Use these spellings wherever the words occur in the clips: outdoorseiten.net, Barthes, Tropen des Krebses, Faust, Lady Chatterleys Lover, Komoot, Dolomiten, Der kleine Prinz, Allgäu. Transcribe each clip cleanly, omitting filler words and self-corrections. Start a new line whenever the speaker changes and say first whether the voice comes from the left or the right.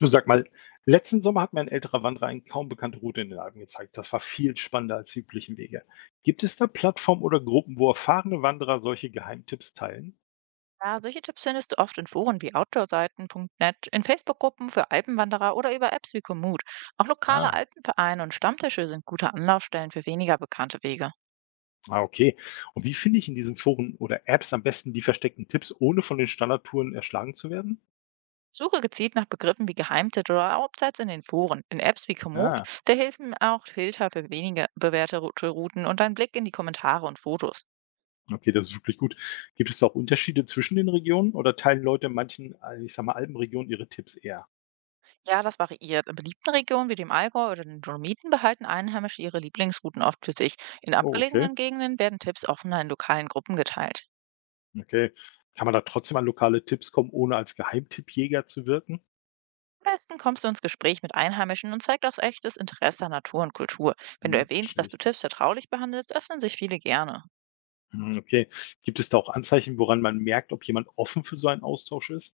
left: Du, sag mal, letzten Sommer hat mir ein älterer Wanderer eine kaum bekannte Route in den Alpen gezeigt. Das war viel spannender als die üblichen Wege. Gibt es da Plattformen oder Gruppen, wo erfahrene Wanderer solche Geheimtipps teilen?
right: Ja, solche Tipps findest du oft in Foren wie outdoorseiten.net, in Facebook-Gruppen für Alpenwanderer oder über Apps wie Komoot. Auch lokale
left: Ah,
right: Alpenvereine und Stammtische sind gute Anlaufstellen für weniger bekannte Wege.
left: ah, okay. Und wie finde ich in diesen Foren oder Apps am besten die versteckten Tipps, ohne von den Standardtouren erschlagen zu werden?
right: Suche gezielt nach Begriffen wie Geheimtipp oder Hauptsatz in den Foren. In Apps wie Komoot,
left: Ah,
right: da helfen auch Filter für weniger bewährte Routen und ein Blick in die Kommentare und Fotos.
left: okay, das ist wirklich gut. Gibt es da auch Unterschiede zwischen den Regionen oder teilen Leute in manchen, ich sag mal, Alpenregionen ihre Tipps eher?
right: Ja, das variiert. In beliebten Regionen wie dem Allgäu oder den Dolomiten behalten Einheimische ihre Lieblingsrouten oft für sich. In
left: Oh,
right: abgelegenen Gegenden werden Tipps offener in lokalen Gruppen geteilt.
left: okay. Kann man da trotzdem an lokale Tipps kommen, ohne als Geheimtippjäger zu wirken?
right: Am besten kommst du ins Gespräch mit Einheimischen und zeigst auch echtes Interesse an Natur und Kultur. Wenn du
left: Mhm,
right: erwähnst,
left: verstehe
right: dass du
left: ich.
right: Tipps vertraulich behandelst, öffnen sich viele gerne.
left: Mhm, okay. Gibt es da auch Anzeichen, woran man merkt, ob jemand offen für so einen Austausch ist?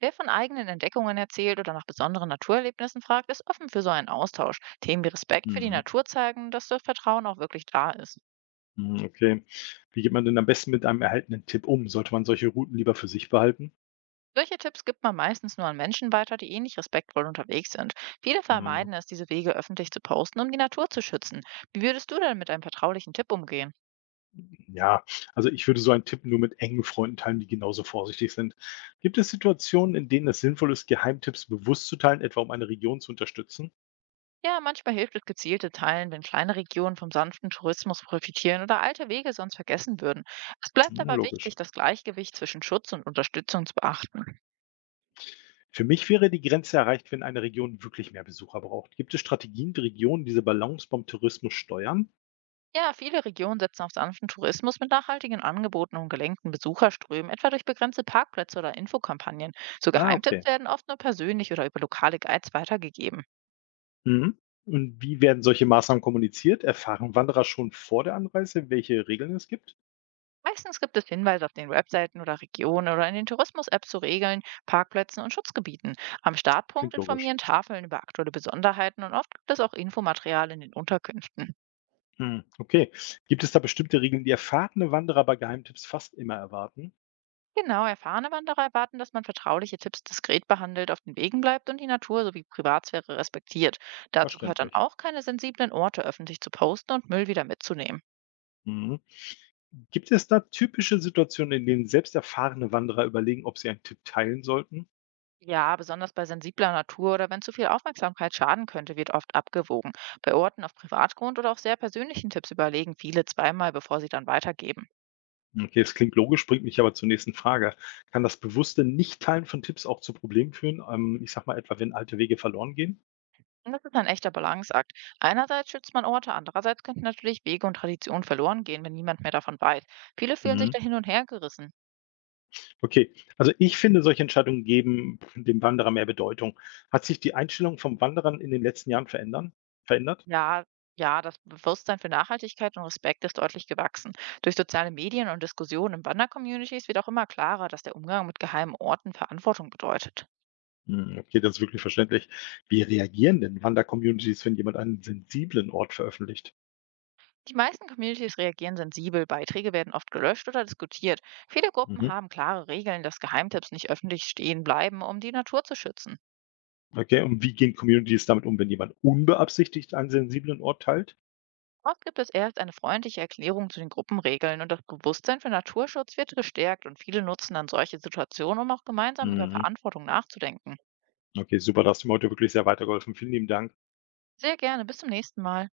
right: Wer von eigenen Entdeckungen erzählt oder nach besonderen Naturerlebnissen fragt, ist offen für so einen Austausch. Themen wie Respekt für die
left: Mhm.
right: Natur zeigen, dass das Vertrauen auch wirklich da ist.
left: Mhm, okay. Wie geht man denn am besten mit einem erhaltenen Tipp um? Sollte man solche Routen lieber für sich behalten?
right: Solche Tipps gibt man meistens nur an Menschen weiter, die ähnlich respektvoll unterwegs sind. Viele
left: Mhm.
right: vermeiden es, diese Wege öffentlich zu posten, um die Natur zu schützen. Wie würdest du denn mit einem vertraulichen Tipp umgehen?
left: Ja, also ich würde so einen Tipp nur mit engen Freunden teilen, die genauso vorsichtig sind. Gibt es Situationen, in denen es sinnvoll ist, Geheimtipps bewusst zu teilen, etwa um eine Region zu unterstützen?
right: Ja, manchmal hilft es gezielte Teilen, wenn kleine Regionen vom sanften Tourismus profitieren oder alte Wege sonst vergessen würden. Es bleibt
left: Mhm,
right: aber
left: logisch.
right: wichtig, das Gleichgewicht zwischen Schutz und Unterstützung zu beachten.
left: Für mich wäre die Grenze erreicht, wenn eine Region wirklich mehr Besucher braucht. Gibt es Strategien, die Regionen diese Balance beim Tourismus steuern?
right: Ja, viele Regionen setzen auf sanften Tourismus mit nachhaltigen Angeboten und gelenkten Besucherströmen, etwa durch begrenzte Parkplätze oder Infokampagnen. So
left: Ah,
right: Geheimtipps
left: okay.
right: werden oft nur persönlich oder über lokale Guides weitergegeben.
left: Mhm. Und wie werden solche Maßnahmen kommuniziert? Erfahren Wanderer schon vor der Anreise, welche Regeln es gibt?
right: Meistens gibt es Hinweise auf den Webseiten oder Regionen oder in den Tourismus-Apps zu Regeln, Parkplätzen und Schutzgebieten. Am Startpunkt
left: Klingt logisch.
right: informieren Tafeln über aktuelle Besonderheiten und oft gibt es auch Infomaterial in den Unterkünften.
left: Hm, okay. Gibt es da bestimmte Regeln, die erfahrene Wanderer bei Geheimtipps fast immer erwarten?
right: Genau, erfahrene Wanderer erwarten, dass man vertrauliche Tipps diskret behandelt, auf den Wegen bleibt und die Natur sowie Privatsphäre respektiert. Dazu gehört dann
left: Verständlich.
right: auch, keine sensiblen Orte öffentlich zu posten und Müll wieder mitzunehmen.
left: Mhm. Gibt es da typische Situationen, in denen selbst erfahrene Wanderer überlegen, ob sie einen Tipp teilen sollten?
right: Ja, besonders bei sensibler Natur oder wenn zu viel Aufmerksamkeit schaden könnte, wird oft abgewogen. Bei Orten auf Privatgrund oder auch sehr persönlichen Tipps überlegen viele zweimal, bevor sie dann weitergeben.
left: Okay, es klingt logisch, bringt mich aber zur nächsten Frage. Kann das bewusste Nichtteilen von Tipps auch zu Problemen führen? Ich sag mal etwa, wenn alte Wege verloren gehen?
right: Und das ist ein echter Balanceakt. Einerseits schützt man Orte, andererseits könnten natürlich Wege und Traditionen verloren gehen, wenn niemand mehr davon weiß. Viele fühlen sich
left: Mhm.
right: da hin und her gerissen.
left: Okay, also ich finde, solche Entscheidungen geben dem Wanderer mehr Bedeutung. Hat sich die Einstellung vom Wanderern in den letzten Jahren verändert?
right: Ja, ja, das Bewusstsein für Nachhaltigkeit und Respekt ist deutlich gewachsen. Durch soziale Medien und Diskussionen in Wandercommunities wird auch immer klarer, dass der Umgang mit geheimen Orten Verantwortung bedeutet.
left: Hm, okay, das ist wirklich verständlich. Wie reagieren denn Wander-Communities, wenn jemand einen sensiblen Ort veröffentlicht?
right: Die meisten Communities reagieren sensibel, Beiträge werden oft gelöscht oder diskutiert. Viele Gruppen
left: Mhm.
right: haben klare Regeln, dass Geheimtipps nicht öffentlich stehen bleiben, um die Natur zu schützen.
left: Okay, und wie gehen Communities damit um, wenn jemand unbeabsichtigt einen sensiblen Ort teilt?
right: Oft gibt es erst eine freundliche Erklärung zu den Gruppenregeln und das Bewusstsein für Naturschutz wird gestärkt und viele nutzen dann solche Situationen, um auch gemeinsam über
left: Mhm.
right: Verantwortung nachzudenken.
left: Okay, super, da hast du mir heute wirklich sehr weitergeholfen. Vielen lieben Dank.
right: Sehr gerne, bis zum nächsten Mal.